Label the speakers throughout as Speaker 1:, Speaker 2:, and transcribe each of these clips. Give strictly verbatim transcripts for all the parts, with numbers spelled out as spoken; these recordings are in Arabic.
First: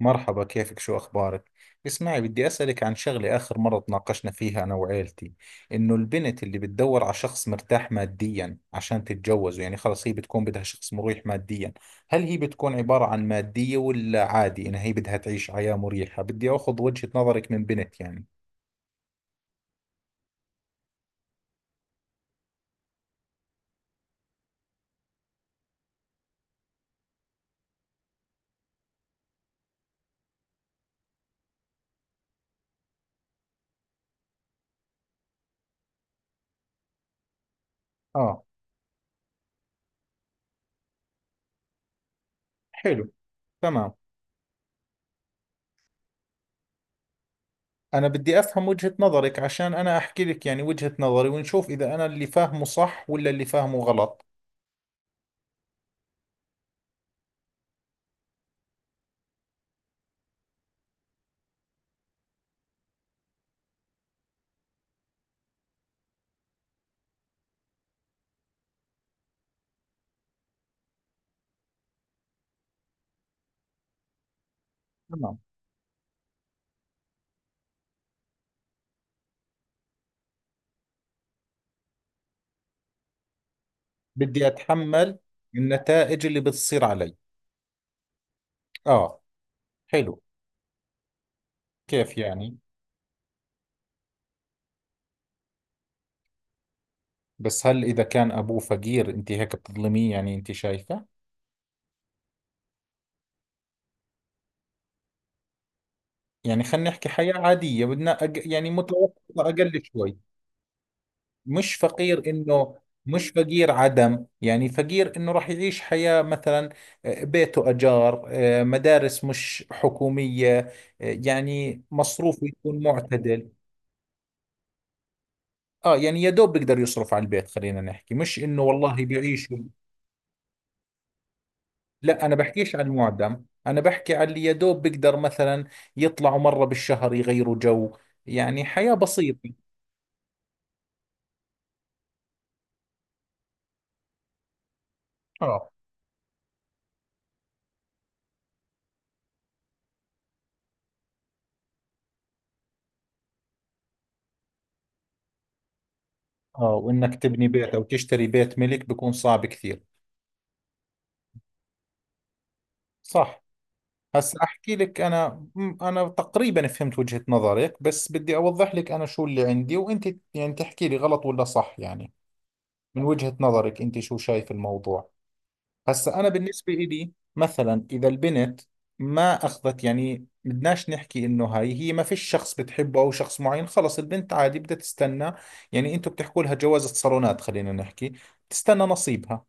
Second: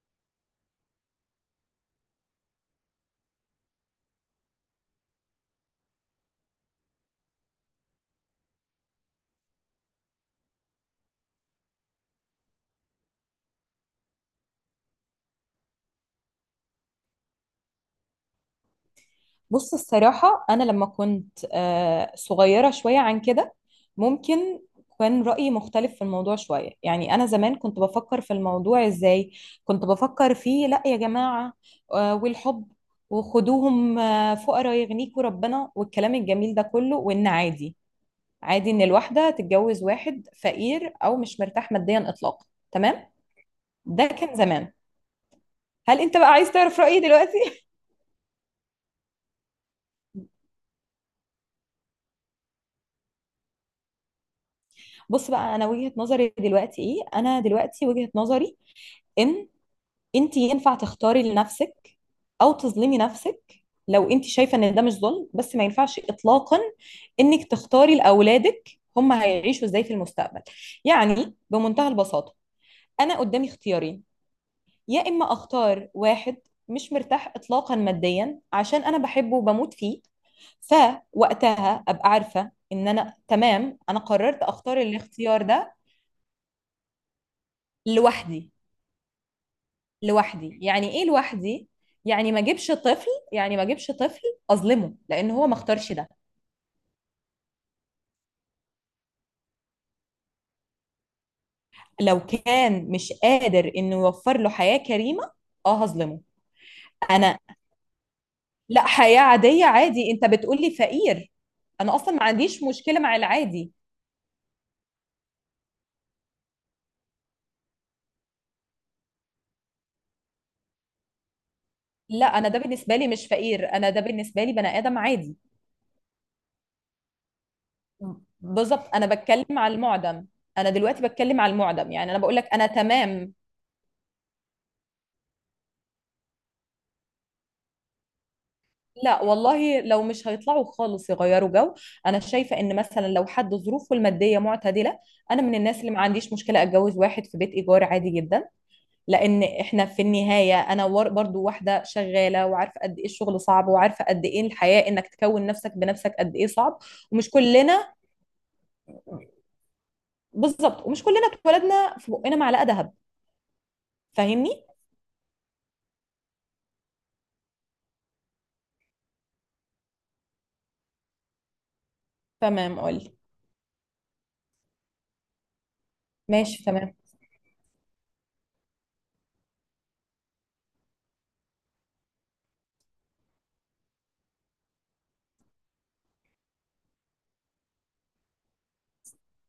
Speaker 1: مرحبا كيفك شو أخبارك؟ اسمعي بدي أسألك عن شغلة آخر مرة تناقشنا فيها أنا وعيلتي إنه البنت اللي بتدور على شخص مرتاح ماديا عشان تتجوزه يعني خلص هي بتكون بدها شخص مريح ماديا هل هي بتكون عبارة عن مادية ولا عادي إنها هي بدها تعيش حياة مريحة؟ بدي أخذ وجهة نظرك من بنت يعني.
Speaker 2: بص، الصراحة أنا لما كنت آه، صغيرة شوية عن كده، ممكن كان رأيي مختلف في الموضوع شوية. يعني أنا زمان كنت بفكر في الموضوع إزاي؟ كنت بفكر فيه لأ يا جماعة، آه، والحب، وخدوهم آه، فقراء يغنيكوا ربنا والكلام الجميل ده كله. وإن عادي،
Speaker 1: آه.
Speaker 2: عادي إن الواحدة تتجوز واحد فقير أو مش مرتاح ماديا إطلاقا. تمام.
Speaker 1: حلو. تمام.
Speaker 2: ده كان زمان. هل أنت بقى عايز تعرف رأيي دلوقتي؟
Speaker 1: أنا بدي أفهم وجهة نظرك عشان أنا أحكي لك يعني وجهة نظري ونشوف إذا أنا اللي فاهمه صح ولا اللي فاهمه غلط.
Speaker 2: بص بقى، أنا وجهة نظري دلوقتي إيه؟ أنا دلوقتي وجهة نظري ان انت ينفع تختاري لنفسك او تظلمي نفسك لو انت شايفه ان ده مش ظلم. بس ما ينفعش اطلاقا انك تختاري لاولادك هم هيعيشوا ازاي في المستقبل. يعني بمنتهى البساطه، انا قدامي اختيارين. يا اما
Speaker 1: تمام،
Speaker 2: اختار واحد مش مرتاح اطلاقا ماديا عشان انا بحبه وبموت فيه، فوقتها ابقى عارفه ان انا تمام، انا قررت
Speaker 1: بدي
Speaker 2: اختار
Speaker 1: أتحمل
Speaker 2: الاختيار ده
Speaker 1: النتائج اللي بتصير علي.
Speaker 2: لوحدي.
Speaker 1: آه، حلو.
Speaker 2: لوحدي يعني ايه لوحدي؟
Speaker 1: كيف
Speaker 2: يعني ما
Speaker 1: يعني؟
Speaker 2: اجيبش طفل، يعني ما اجيبش طفل اظلمه لان هو ما اختارش ده.
Speaker 1: بس هل إذا كان أبوه فقير أنت هيك بتظلميه يعني أنت شايفة؟
Speaker 2: لو كان مش قادر انه يوفر له حياة كريمة، اه هظلمه.
Speaker 1: يعني خلينا نحكي حياة
Speaker 2: انا،
Speaker 1: عادية بدنا أق... يعني
Speaker 2: لا
Speaker 1: متوسطة
Speaker 2: حياة عادية
Speaker 1: أقل
Speaker 2: عادي،
Speaker 1: شوي.
Speaker 2: انت بتقولي فقير.
Speaker 1: مش
Speaker 2: انا اصلا ما
Speaker 1: فقير
Speaker 2: عنديش
Speaker 1: إنه،
Speaker 2: مشكلة مع
Speaker 1: مش فقير
Speaker 2: العادي.
Speaker 1: عدم يعني فقير إنه راح يعيش حياة مثلا آه، بيته أجار، آه، مدارس مش حكومية، آه، يعني
Speaker 2: لا،
Speaker 1: مصروفه
Speaker 2: انا ده
Speaker 1: يكون
Speaker 2: بالنسبة لي مش
Speaker 1: معتدل.
Speaker 2: فقير، انا ده بالنسبة لي بني ادم عادي.
Speaker 1: اه يعني يا دوب بيقدر يصرف على البيت، خلينا نحكي مش انه
Speaker 2: بالظبط،
Speaker 1: والله
Speaker 2: انا
Speaker 1: بيعيش.
Speaker 2: بتكلم على المعدم، انا دلوقتي بتكلم على المعدم. يعني انا
Speaker 1: لا انا
Speaker 2: بقول لك انا
Speaker 1: بحكيش عن
Speaker 2: تمام.
Speaker 1: المعدم، انا بحكي عن اللي يا دوب بيقدر مثلا يطلعوا مرة بالشهر يغيروا جو، يعني حياة
Speaker 2: لا
Speaker 1: بسيطة.
Speaker 2: والله، لو مش هيطلعوا خالص يغيروا جو، انا شايفه ان مثلا لو حد ظروفه الماديه معتدله، انا من
Speaker 1: اه.
Speaker 2: الناس اللي ما عنديش مشكله اتجوز واحد في بيت ايجار عادي جدا. لان احنا في النهايه، انا ور- برضو واحده شغاله وعارفه قد ايه الشغل صعب وعارفه قد ايه الحياه انك تكون نفسك بنفسك قد ايه
Speaker 1: اه
Speaker 2: صعب.
Speaker 1: وانك
Speaker 2: ومش
Speaker 1: تبني بيت او
Speaker 2: كلنا،
Speaker 1: تشتري بيت ملك بيكون صعب كثير.
Speaker 2: بالظبط ومش كلنا اتولدنا في بقنا معلقه ذهب.
Speaker 1: صح. هسا
Speaker 2: فاهمني؟
Speaker 1: احكي لك انا م- انا تقريبا فهمت وجهة نظرك بس بدي اوضح لك انا شو اللي عندي وانت يعني تحكي لي غلط ولا صح يعني.
Speaker 2: تمام،
Speaker 1: من
Speaker 2: قولي.
Speaker 1: وجهة نظرك انت شو شايف الموضوع؟ هسا انا
Speaker 2: ماشي
Speaker 1: بالنسبه
Speaker 2: تمام.
Speaker 1: إلي مثلا اذا البنت ما اخذت يعني بدناش نحكي انه هاي هي ما فيش شخص بتحبه او شخص معين خلص البنت عادي بدها تستنى، يعني انتوا بتحكوا لها جوازة صالونات خلينا نحكي، تستنى نصيبها.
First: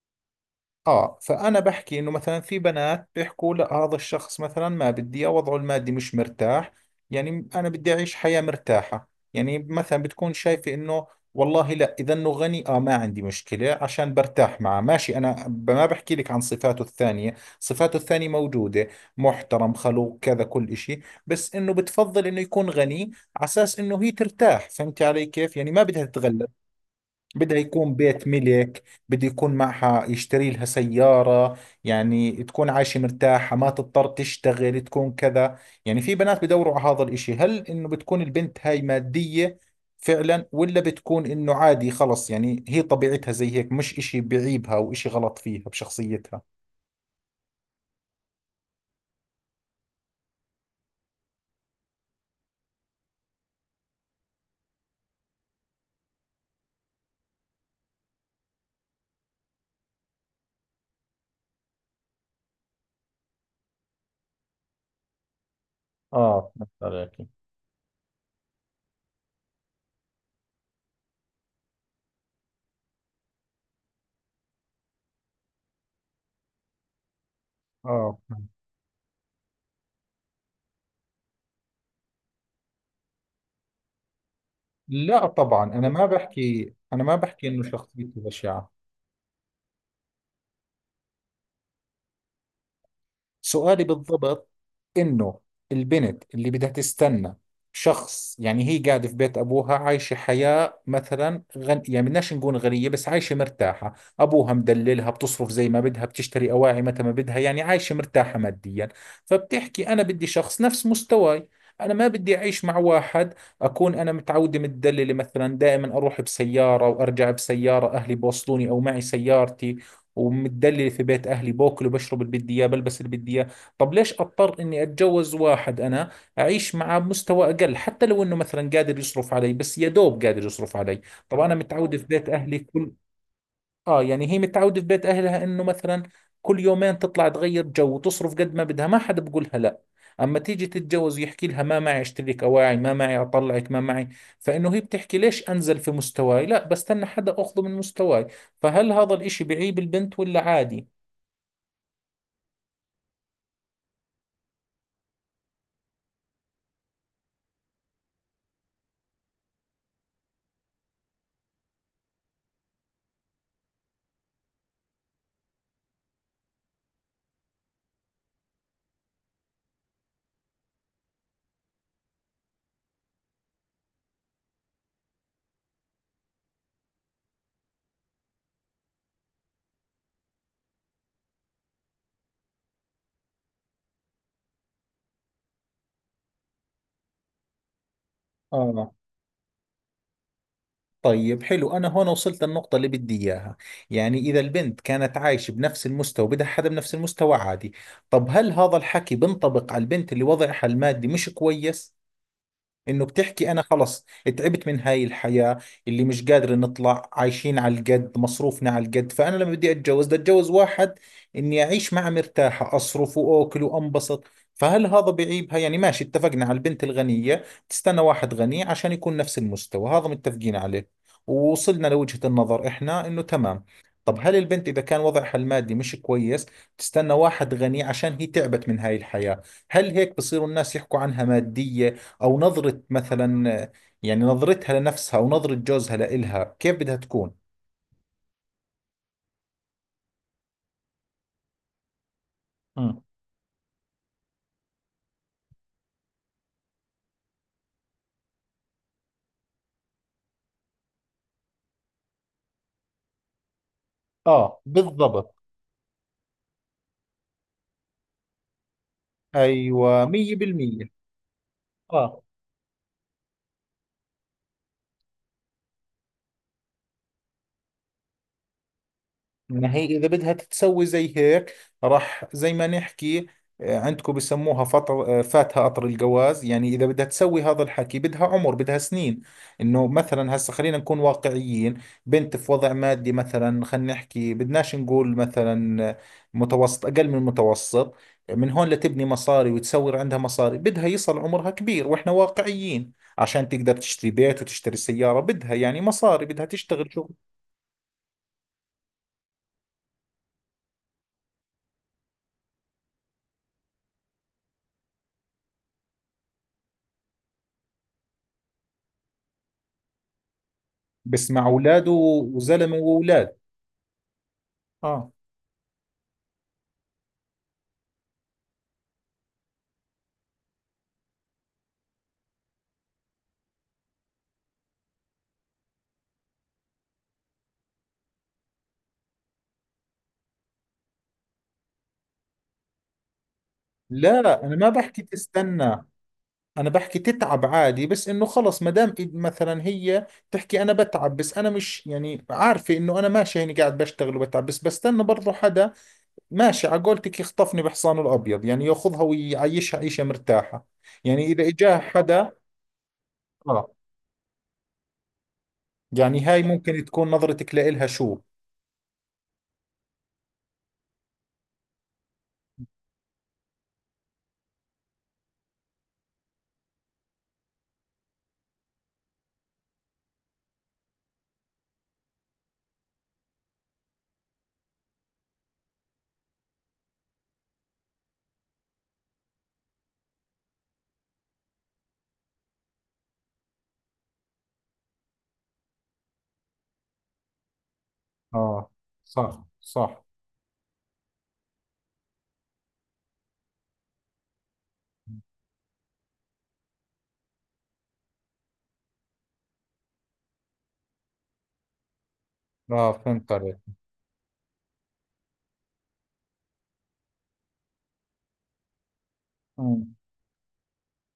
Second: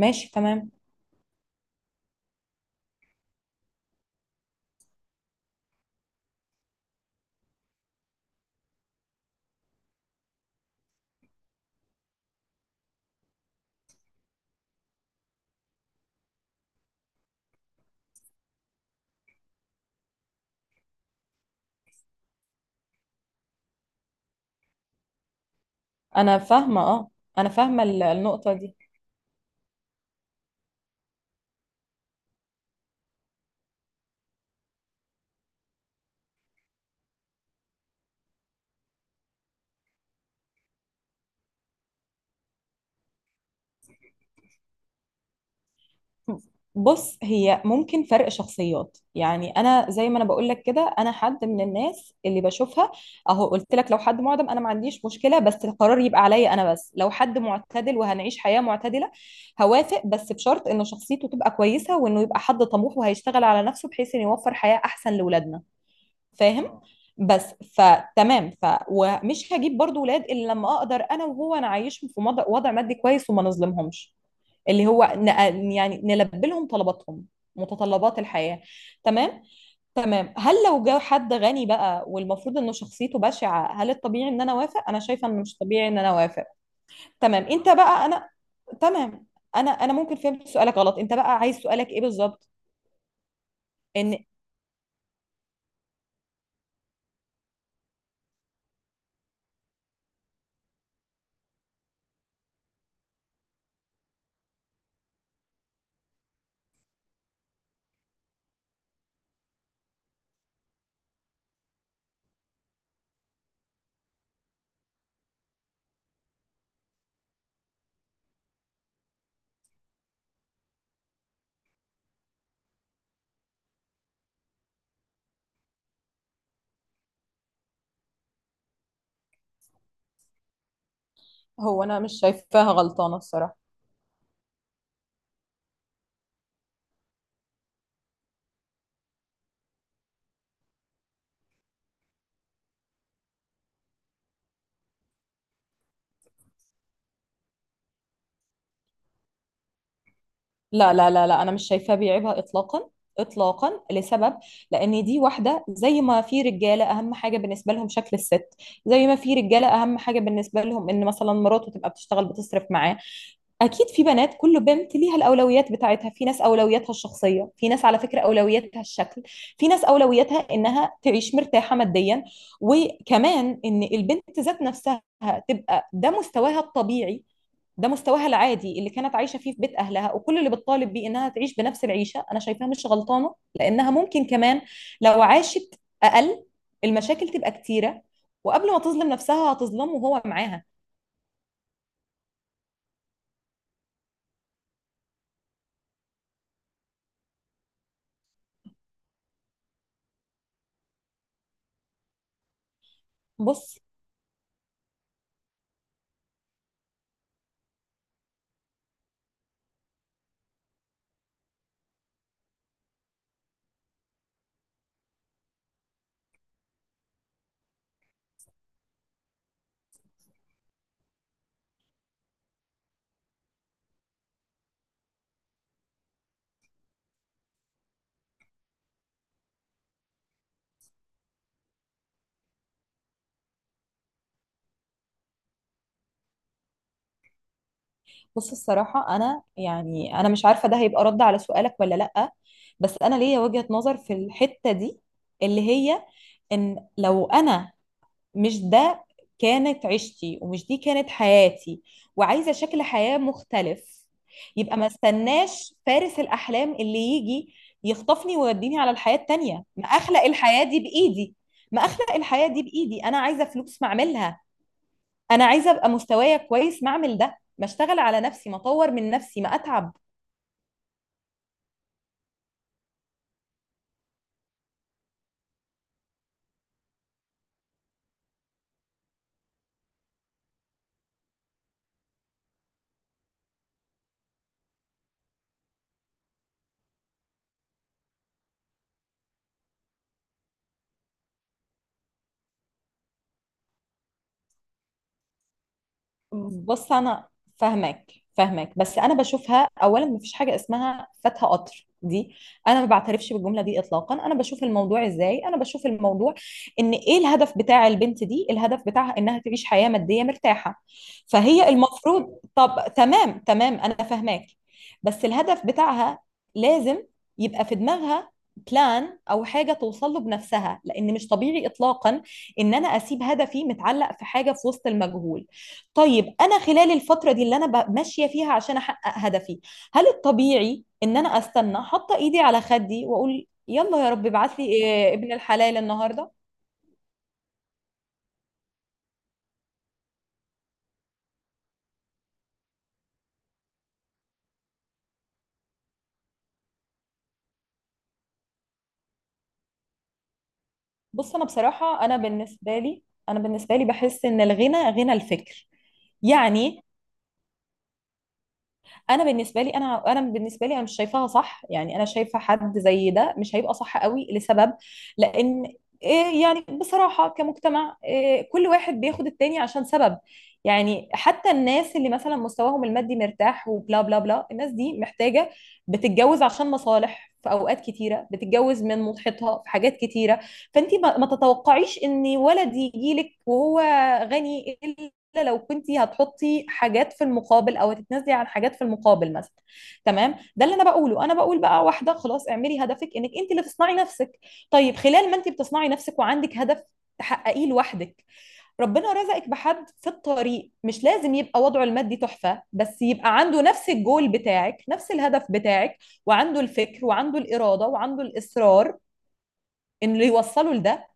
Speaker 2: ماشي تمام،
Speaker 1: اه فانا بحكي انه مثلا في بنات بيحكوا لا هذا الشخص مثلا ما بدي إياه، وضعه المادي مش مرتاح يعني انا بدي اعيش حياة مرتاحة. يعني مثلا بتكون شايفة انه والله لا اذا انه غني اه ما عندي مشكلة عشان برتاح معه ماشي انا ب- ما بحكي لك عن صفاته الثانية، صفاته الثانية موجودة محترم خلوق كذا كل اشي، بس انه بتفضل انه يكون غني على اساس انه هي ترتاح فهمتي علي كيف يعني ما بدها
Speaker 2: انا
Speaker 1: تتغلب،
Speaker 2: فاهمه اه. انا
Speaker 1: بدها
Speaker 2: فاهمه
Speaker 1: يكون
Speaker 2: ال-
Speaker 1: بيت
Speaker 2: النقطه دي.
Speaker 1: ملك، بده يكون معها يشتري لها سيارة يعني تكون عايشة مرتاحة ما تضطر تشتغل تكون كذا. يعني في بنات بدوروا على هذا الاشي هل انه بتكون البنت هاي مادية فعلا ولا بتكون انه عادي خلص يعني هي طبيعتها زي هيك مش اشي بعيبها او اشي غلط فيها بشخصيتها؟
Speaker 2: بص، هي ممكن فرق شخصيات. يعني انا زي ما انا بقول لك كده، انا حد من الناس اللي بشوفها، اهو قلت لك لو حد معدم انا ما عنديش مشكله بس القرار يبقى عليا انا. بس لو حد معتدل وهنعيش حياه معتدله، هوافق بس بشرط ان شخصيته تبقى كويسه وانه يبقى حد طموح وهيشتغل على نفسه بحيث انه يوفر حياه احسن لاولادنا.
Speaker 1: اه
Speaker 2: فاهم؟
Speaker 1: فهمت
Speaker 2: اه.
Speaker 1: عليك.
Speaker 2: بس، فتمام. ف ومش هجيب برضو ولاد الا لما اقدر انا وهو نعيشهم في مض- وضع مادي كويس وما نظلمهمش، اللي هو ن- يعني نلبي لهم طلباتهم،
Speaker 1: اه.
Speaker 2: متطلبات الحياة. تمام. تمام، هل لو جه حد غني بقى والمفروض انه شخصيته بشعة، هل الطبيعي ان انا اوافق؟ انا
Speaker 1: لا
Speaker 2: شايفة انه مش
Speaker 1: طبعا
Speaker 2: طبيعي
Speaker 1: انا
Speaker 2: ان
Speaker 1: ما
Speaker 2: انا اوافق.
Speaker 1: بحكي انا ما
Speaker 2: تمام،
Speaker 1: بحكي انه
Speaker 2: انت بقى،
Speaker 1: شخصيتي
Speaker 2: انا
Speaker 1: بشعة.
Speaker 2: تمام. انا انا ممكن فهمت سؤالك غلط. انت بقى عايز سؤالك ايه بالظبط؟
Speaker 1: سؤالي
Speaker 2: ان،
Speaker 1: بالضبط إنه البنت اللي بدها تستنى شخص، يعني هي قاعدة في بيت أبوها عايشة حياة مثلا غن... يعني بدناش نقول غنية بس عايشة مرتاحة، أبوها مدللها بتصرف زي ما بدها بتشتري أواعي متى ما بدها يعني عايشة مرتاحة ماديا. فبتحكي أنا بدي شخص نفس مستواي، أنا ما بدي أعيش مع واحد أكون أنا متعودة متدللة مثلا دائما أروح بسيارة وأرجع بسيارة، أهلي بوصلوني أو معي سيارتي ومتدلل في بيت اهلي باكل وبشرب اللي بدي اياه بلبس اللي بدي اياه، طب ليش اضطر اني اتجوز واحد انا اعيش معه بمستوى اقل، حتى لو انه مثلا قادر يصرف علي بس يا دوب قادر يصرف علي، طب انا
Speaker 2: هو
Speaker 1: متعود
Speaker 2: انا
Speaker 1: في
Speaker 2: مش
Speaker 1: بيت اهلي
Speaker 2: شايفاها
Speaker 1: كل.
Speaker 2: غلطانة الصراحة.
Speaker 1: اه يعني هي متعودة في بيت اهلها انه مثلا كل يومين تطلع تغير جو وتصرف قد ما بدها ما حدا بقولها لا، اما تيجي تتجوز يحكي لها ما معي اشتري لك اواعي ما معي اطلعك ما معي، فانه هي بتحكي ليش انزل في مستواي، لا بستنى حدا اخذه من مستواي. فهل هذا الاشي بعيب البنت ولا عادي؟
Speaker 2: لا لا لا لا انا مش شايفاه بيعيبها اطلاقا، اطلاقا لسبب. لان دي واحده زي ما في رجاله اهم حاجه بالنسبه لهم شكل الست، زي ما في رجاله اهم حاجه بالنسبه لهم ان مثلا مراته تبقى بتشتغل بتصرف معاه. اكيد في بنات، كل بنت ليها الاولويات بتاعتها، في ناس اولوياتها الشخصيه، في ناس على فكره اولوياتها الشكل، في ناس اولوياتها انها تعيش مرتاحه ماديا. وكمان ان البنت ذات نفسها تبقى ده مستواها الطبيعي، ده مستواها العادي اللي كانت عايشه فيه في بيت اهلها، وكل اللي بتطالب بيه انها تعيش بنفس العيشه، انا شايفاها مش غلطانه. لانها ممكن كمان لو عاشت اقل، المشاكل تبقى كتيره، وقبل ما
Speaker 1: اه.
Speaker 2: تظلم نفسها هتظلمه وهو معاها.
Speaker 1: طيب حلو، أنا هون وصلت للنقطة اللي بدي إياها. يعني إذا البنت كانت عايشة بنفس المستوى بدها حدا بنفس المستوى عادي، طب هل هذا الحكي بنطبق على البنت اللي وضعها المادي مش كويس انه بتحكي انا
Speaker 2: بص
Speaker 1: خلص تعبت من هاي الحياة اللي مش قادر نطلع عايشين على القد مصروفنا على القد، فانا لما بدي اتجوز بدي اتجوز واحد اني اعيش معه مرتاحة اصرف واكل وانبسط، فهل هذا بعيبها؟ يعني ماشي اتفقنا على البنت الغنية تستنى واحد غني عشان يكون نفس المستوى هذا متفقين عليه ووصلنا لوجهة النظر احنا انه تمام. طب هل البنت اذا كان وضعها المادي مش كويس تستنى واحد غني عشان هي تعبت من هاي الحياة، هل هيك بصيروا الناس يحكوا عنها مادية او نظرة مثلا، يعني نظرتها لنفسها او نظرة جوزها لإلها كيف بدها تكون؟
Speaker 2: بص الصراحه، انا يعني انا مش عارفه ده هيبقى رد على سؤالك ولا لا، بس
Speaker 1: مم.
Speaker 2: انا ليا وجهه نظر في الحته دي، اللي هي ان لو انا مش ده كانت عيشتي ومش دي كانت حياتي، وعايزة شكل حياة مختلف،
Speaker 1: اه
Speaker 2: يبقى ما
Speaker 1: بالضبط.
Speaker 2: استناش فارس الأحلام اللي يجي يخطفني ويوديني على الحياة التانية. ما
Speaker 1: ايوه
Speaker 2: أخلق الحياة دي
Speaker 1: مئة بالمئة.
Speaker 2: بإيدي. ما أخلق
Speaker 1: اه
Speaker 2: الحياة دي بإيدي. أنا عايزة فلوس، ما أعملها. أنا عايزة أبقى مستوايا كويس، ما أعمل ده، ما أشتغل على نفسي، ما أطور من نفسي، ما
Speaker 1: ما هي
Speaker 2: أتعب.
Speaker 1: إذا بدها تتسوي زي هيك، راح زي ما نحكي، آه، عندكم بسموها فطر، آه، فاتها قطر الجواز، يعني إذا بدها تسوي هذا الحكي بدها عمر بدها سنين، إنه مثلا هسا خلينا نكون واقعيين، بنت في وضع مادي مثلا خلينا نحكي بدناش نقول مثلا آه، متوسط أقل من المتوسط، من هون لتبني مصاري وتسوي عندها مصاري بدها يصل عمرها كبير وإحنا واقعيين عشان تقدر تشتري بيت وتشتري سيارة بدها يعني مصاري بدها تشتغل
Speaker 2: بص
Speaker 1: شغل.
Speaker 2: انا فاهمك فاهمك بس انا بشوفها اولا مفيش حاجه اسمها فاتها قطر دي، انا ما بعترفش بالجمله دي اطلاقا. انا بشوف الموضوع ازاي؟ انا بشوف الموضوع ان ايه الهدف بتاع البنت دي؟ الهدف بتاعها انها تعيش حياه ماديه مرتاحه.
Speaker 1: بس مع
Speaker 2: فهي
Speaker 1: اولاده
Speaker 2: المفروض،
Speaker 1: وزلمه
Speaker 2: طب
Speaker 1: واولاد.
Speaker 2: تمام تمام انا فاهماك.
Speaker 1: اه
Speaker 2: بس الهدف بتاعها لازم يبقى في دماغها بلان او حاجه توصل له بنفسها. لان مش طبيعي اطلاقا ان انا اسيب هدفي متعلق في حاجه في وسط المجهول. طيب انا خلال الفتره دي اللي انا ب- ماشيه فيها عشان احقق هدفي، هل الطبيعي ان انا استنى حاطه ايدي على خدي واقول يلا يا رب
Speaker 1: لا انا
Speaker 2: ابعت لي
Speaker 1: ما بحكي
Speaker 2: إيه ابن الحلال
Speaker 1: تستنى،
Speaker 2: النهارده؟
Speaker 1: انا بحكي تتعب عادي بس انه خلص ما دام إد- مثلا هي تحكي انا بتعب بس انا مش يعني عارفه انه انا ماشي هيني قاعد بشتغل وبتعب بس بستنى برضه حدا ماشي على قولتك يخطفني بحصانه الابيض يعني ياخذها ويعيشها عيشه مرتاحه، يعني
Speaker 2: بص انا
Speaker 1: اذا اجاها
Speaker 2: بصراحه، انا
Speaker 1: حدا.
Speaker 2: بالنسبه لي، انا
Speaker 1: اه
Speaker 2: بالنسبه لي بحس ان الغنى غنى الفكر.
Speaker 1: يعني هاي
Speaker 2: يعني
Speaker 1: ممكن تكون نظرتك لإلها شو.
Speaker 2: انا بالنسبه لي، انا انا بالنسبه لي انا مش شايفاها صح. يعني انا شايفه حد زي ده مش هيبقى صح قوي لسبب. لان إيه؟ يعني بصراحه كمجتمع، إيه؟ كل واحد بياخد التاني عشان سبب. يعني حتى الناس اللي مثلا مستواهم المادي مرتاح وبلا بلا بلا، الناس دي محتاجه، بتتجوز عشان مصالح في اوقات كتيره، بتتجوز من مضحيتها في حاجات كتيره. فانت ما ما تتوقعيش ان ولد يجي لك وهو غني الا لو كنتي هتحطي حاجات في المقابل او هتتنازلي عن
Speaker 1: اه
Speaker 2: حاجات في المقابل
Speaker 1: صح
Speaker 2: مثلا.
Speaker 1: صح.
Speaker 2: تمام، ده اللي انا بقوله. انا بقول بقى واحده خلاص اعملي هدفك، انك انت اللي تصنعي نفسك. طيب خلال ما انت بتصنعي نفسك وعندك هدف تحققيه لوحدك، ربنا رزقك بحد في الطريق، مش لازم يبقى وضعه المادي تحفة
Speaker 1: اه
Speaker 2: بس
Speaker 1: فهمت
Speaker 2: يبقى عنده نفس الجول بتاعك، نفس الهدف بتاعك، وعنده الفكر وعنده الإرادة وعنده الإصرار
Speaker 1: عليك.
Speaker 2: إنه يوصله لده.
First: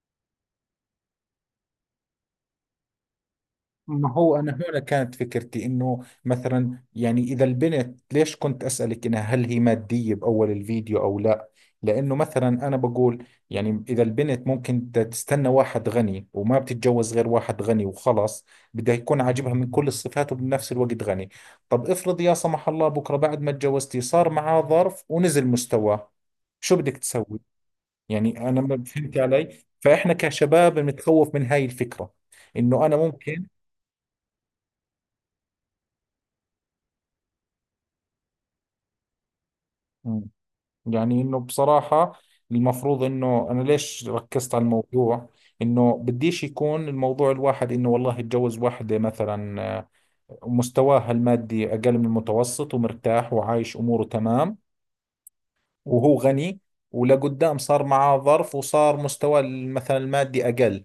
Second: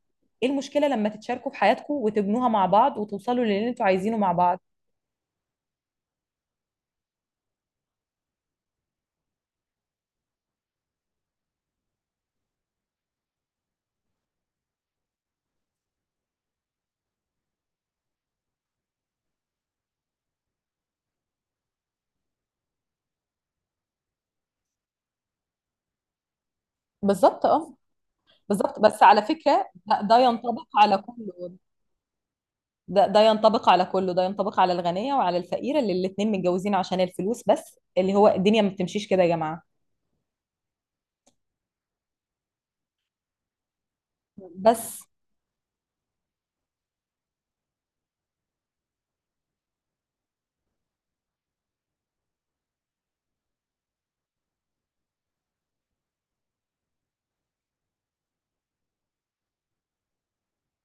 Speaker 2: ايه المشكلة لما تتشاركوا في حياتكم وتبنوها مع بعض وتوصلوا للي انتوا
Speaker 1: ما
Speaker 2: عايزينه مع
Speaker 1: هو أنا
Speaker 2: بعض؟
Speaker 1: هنا كانت فكرتي إنه مثلا يعني إذا البنت ليش كنت أسألك إنها هل هي مادية بأول الفيديو أو لا، لأنه مثلا أنا بقول يعني إذا البنت ممكن بدها تستنى واحد غني وما بتتجوز غير واحد غني وخلص، بدها يكون عاجبها من كل الصفات وبنفس الوقت غني، طب افرض يا سمح الله بكرة بعد ما تجوزتي صار معاه ظرف ونزل مستواه، شو بدك تسوي؟
Speaker 2: بالظبط اه،
Speaker 1: يعني أنا
Speaker 2: بالظبط.
Speaker 1: ما
Speaker 2: بس
Speaker 1: فهمت
Speaker 2: على
Speaker 1: علي
Speaker 2: فكرة ده,
Speaker 1: فإحنا
Speaker 2: ده ينطبق
Speaker 1: كشباب
Speaker 2: على
Speaker 1: بنتخوف من
Speaker 2: كله،
Speaker 1: هاي الفكرة. إنه أنا
Speaker 2: ده, ده
Speaker 1: ممكن،
Speaker 2: ينطبق على كله. ده ينطبق على الغنية وعلى الفقيرة اللي الاتنين متجوزين عشان الفلوس بس، اللي هو الدنيا ما بتمشيش كده يا جماعة.
Speaker 1: يعني انه بصراحة المفروض انه انا ليش ركزت على
Speaker 2: بس،
Speaker 1: الموضوع، انه بديش يكون الموضوع الواحد انه والله يتجوز واحدة مثلا آه، مستواها المادي اقل من المتوسط ومرتاح وعايش اموره تمام، وهو غني ولقدام صار معاه ظرف وصار مستواه مثلا المادي اقل،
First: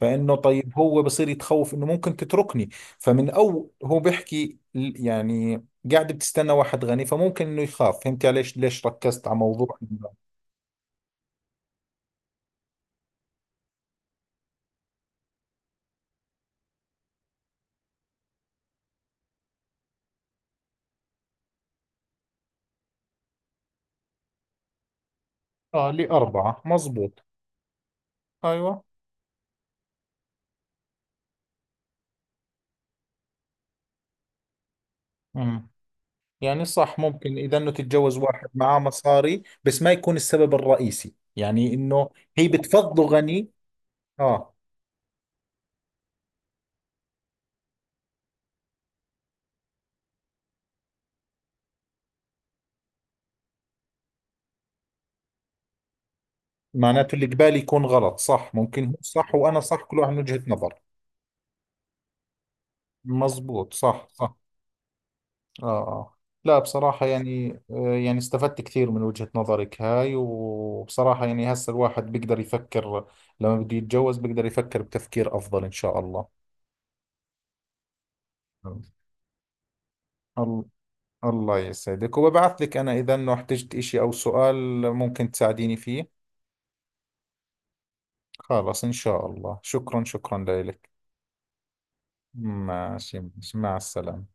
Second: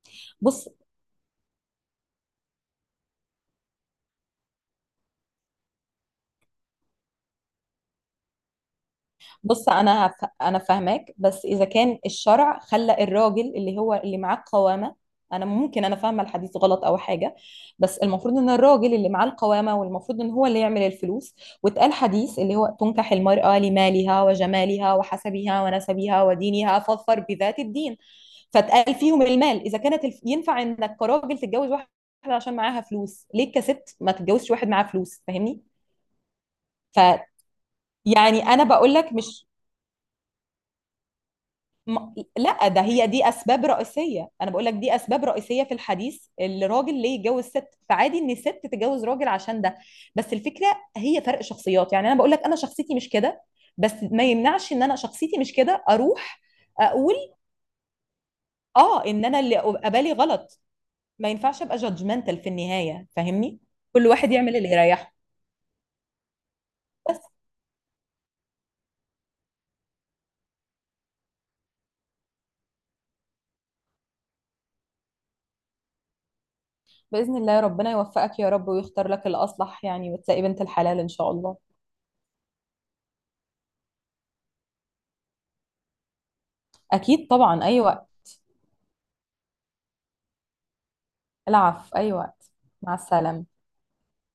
Speaker 1: فانه
Speaker 2: بص
Speaker 1: طيب هو بصير يتخوف انه ممكن تتركني، فمن او هو بيحكي ال- يعني قاعد بتستنى واحد غني فممكن انه يخاف، فهمت علي ليش ليش ركزت على
Speaker 2: بص
Speaker 1: موضوع.
Speaker 2: انا هف... انا فاهماك. بس اذا كان الشرع خلى الراجل اللي هو اللي معاه القوامه، انا ممكن انا فاهمه الحديث غلط او حاجه، بس المفروض ان الراجل اللي معاه القوامه، والمفروض ان هو اللي يعمل الفلوس. واتقال حديث اللي هو تنكح المرأة لمالها وجمالها وحسبها
Speaker 1: اه
Speaker 2: ونسبها
Speaker 1: لأربعة
Speaker 2: ودينها فاظفر
Speaker 1: مزبوط.
Speaker 2: بذات الدين.
Speaker 1: أيوة.
Speaker 2: فاتقال فيهم المال. اذا كانت الف... ينفع انك كراجل تتجوز واحده عشان معاها فلوس، ليه كست ما تتجوزش واحد معاه فلوس؟ فاهمني؟
Speaker 1: امم، يعني صح
Speaker 2: ف...
Speaker 1: ممكن إذا أنه تتجوز
Speaker 2: يعني
Speaker 1: واحد
Speaker 2: انا
Speaker 1: معاه
Speaker 2: بقول لك
Speaker 1: مصاري
Speaker 2: مش،
Speaker 1: بس ما يكون السبب الرئيسي، يعني أنه
Speaker 2: ما-
Speaker 1: هي
Speaker 2: لا ده
Speaker 1: بتفضله
Speaker 2: هي دي
Speaker 1: غني.
Speaker 2: اسباب رئيسيه، انا
Speaker 1: آه.
Speaker 2: بقول لك دي اسباب رئيسيه في الحديث الراجل ليه يتجوز ست. فعادي ان الست تتجوز راجل عشان ده. بس الفكره هي فرق شخصيات. يعني انا بقول لك انا شخصيتي مش كده، بس ما يمنعش ان انا شخصيتي مش كده اروح
Speaker 1: معناته
Speaker 2: اقول
Speaker 1: اللي قبالي يكون غلط؟ صح ممكن هو
Speaker 2: اه ان
Speaker 1: صح
Speaker 2: انا
Speaker 1: وأنا
Speaker 2: اللي
Speaker 1: صح
Speaker 2: أبقى
Speaker 1: كل واحد
Speaker 2: بالي
Speaker 1: من وجهة
Speaker 2: غلط.
Speaker 1: نظر.
Speaker 2: ما ينفعش ابقى جادجمنتال في النهايه. فاهمني؟
Speaker 1: مزبوط
Speaker 2: كل
Speaker 1: صح
Speaker 2: واحد
Speaker 1: صح.
Speaker 2: يعمل اللي يريحه.
Speaker 1: آه آه. لا بصراحة
Speaker 2: بس
Speaker 1: يعني آه، يعني استفدت كثير من وجهة نظرك هاي، وبصراحة يعني هسه الواحد بيقدر يفكر لما بده يتجوز بيقدر يفكر بتفكير أفضل إن شاء الله.
Speaker 2: باذن الله، ربنا يوفقك يا رب ويختار لك الاصلح يعني وتلاقي بنت
Speaker 1: الله.
Speaker 2: الحلال ان شاء الله.
Speaker 1: الله يسعدك، وببعث لك أنا إذا أنه احتجت إشي أو سؤال ممكن تساعديني فيه.
Speaker 2: اكيد طبعا، ايوه.
Speaker 1: خلاص إن شاء الله، شكرا شكرا لك.
Speaker 2: العفو، أي وقت. مع
Speaker 1: ماشي
Speaker 2: السلامة.
Speaker 1: ماشي. مع السلامة.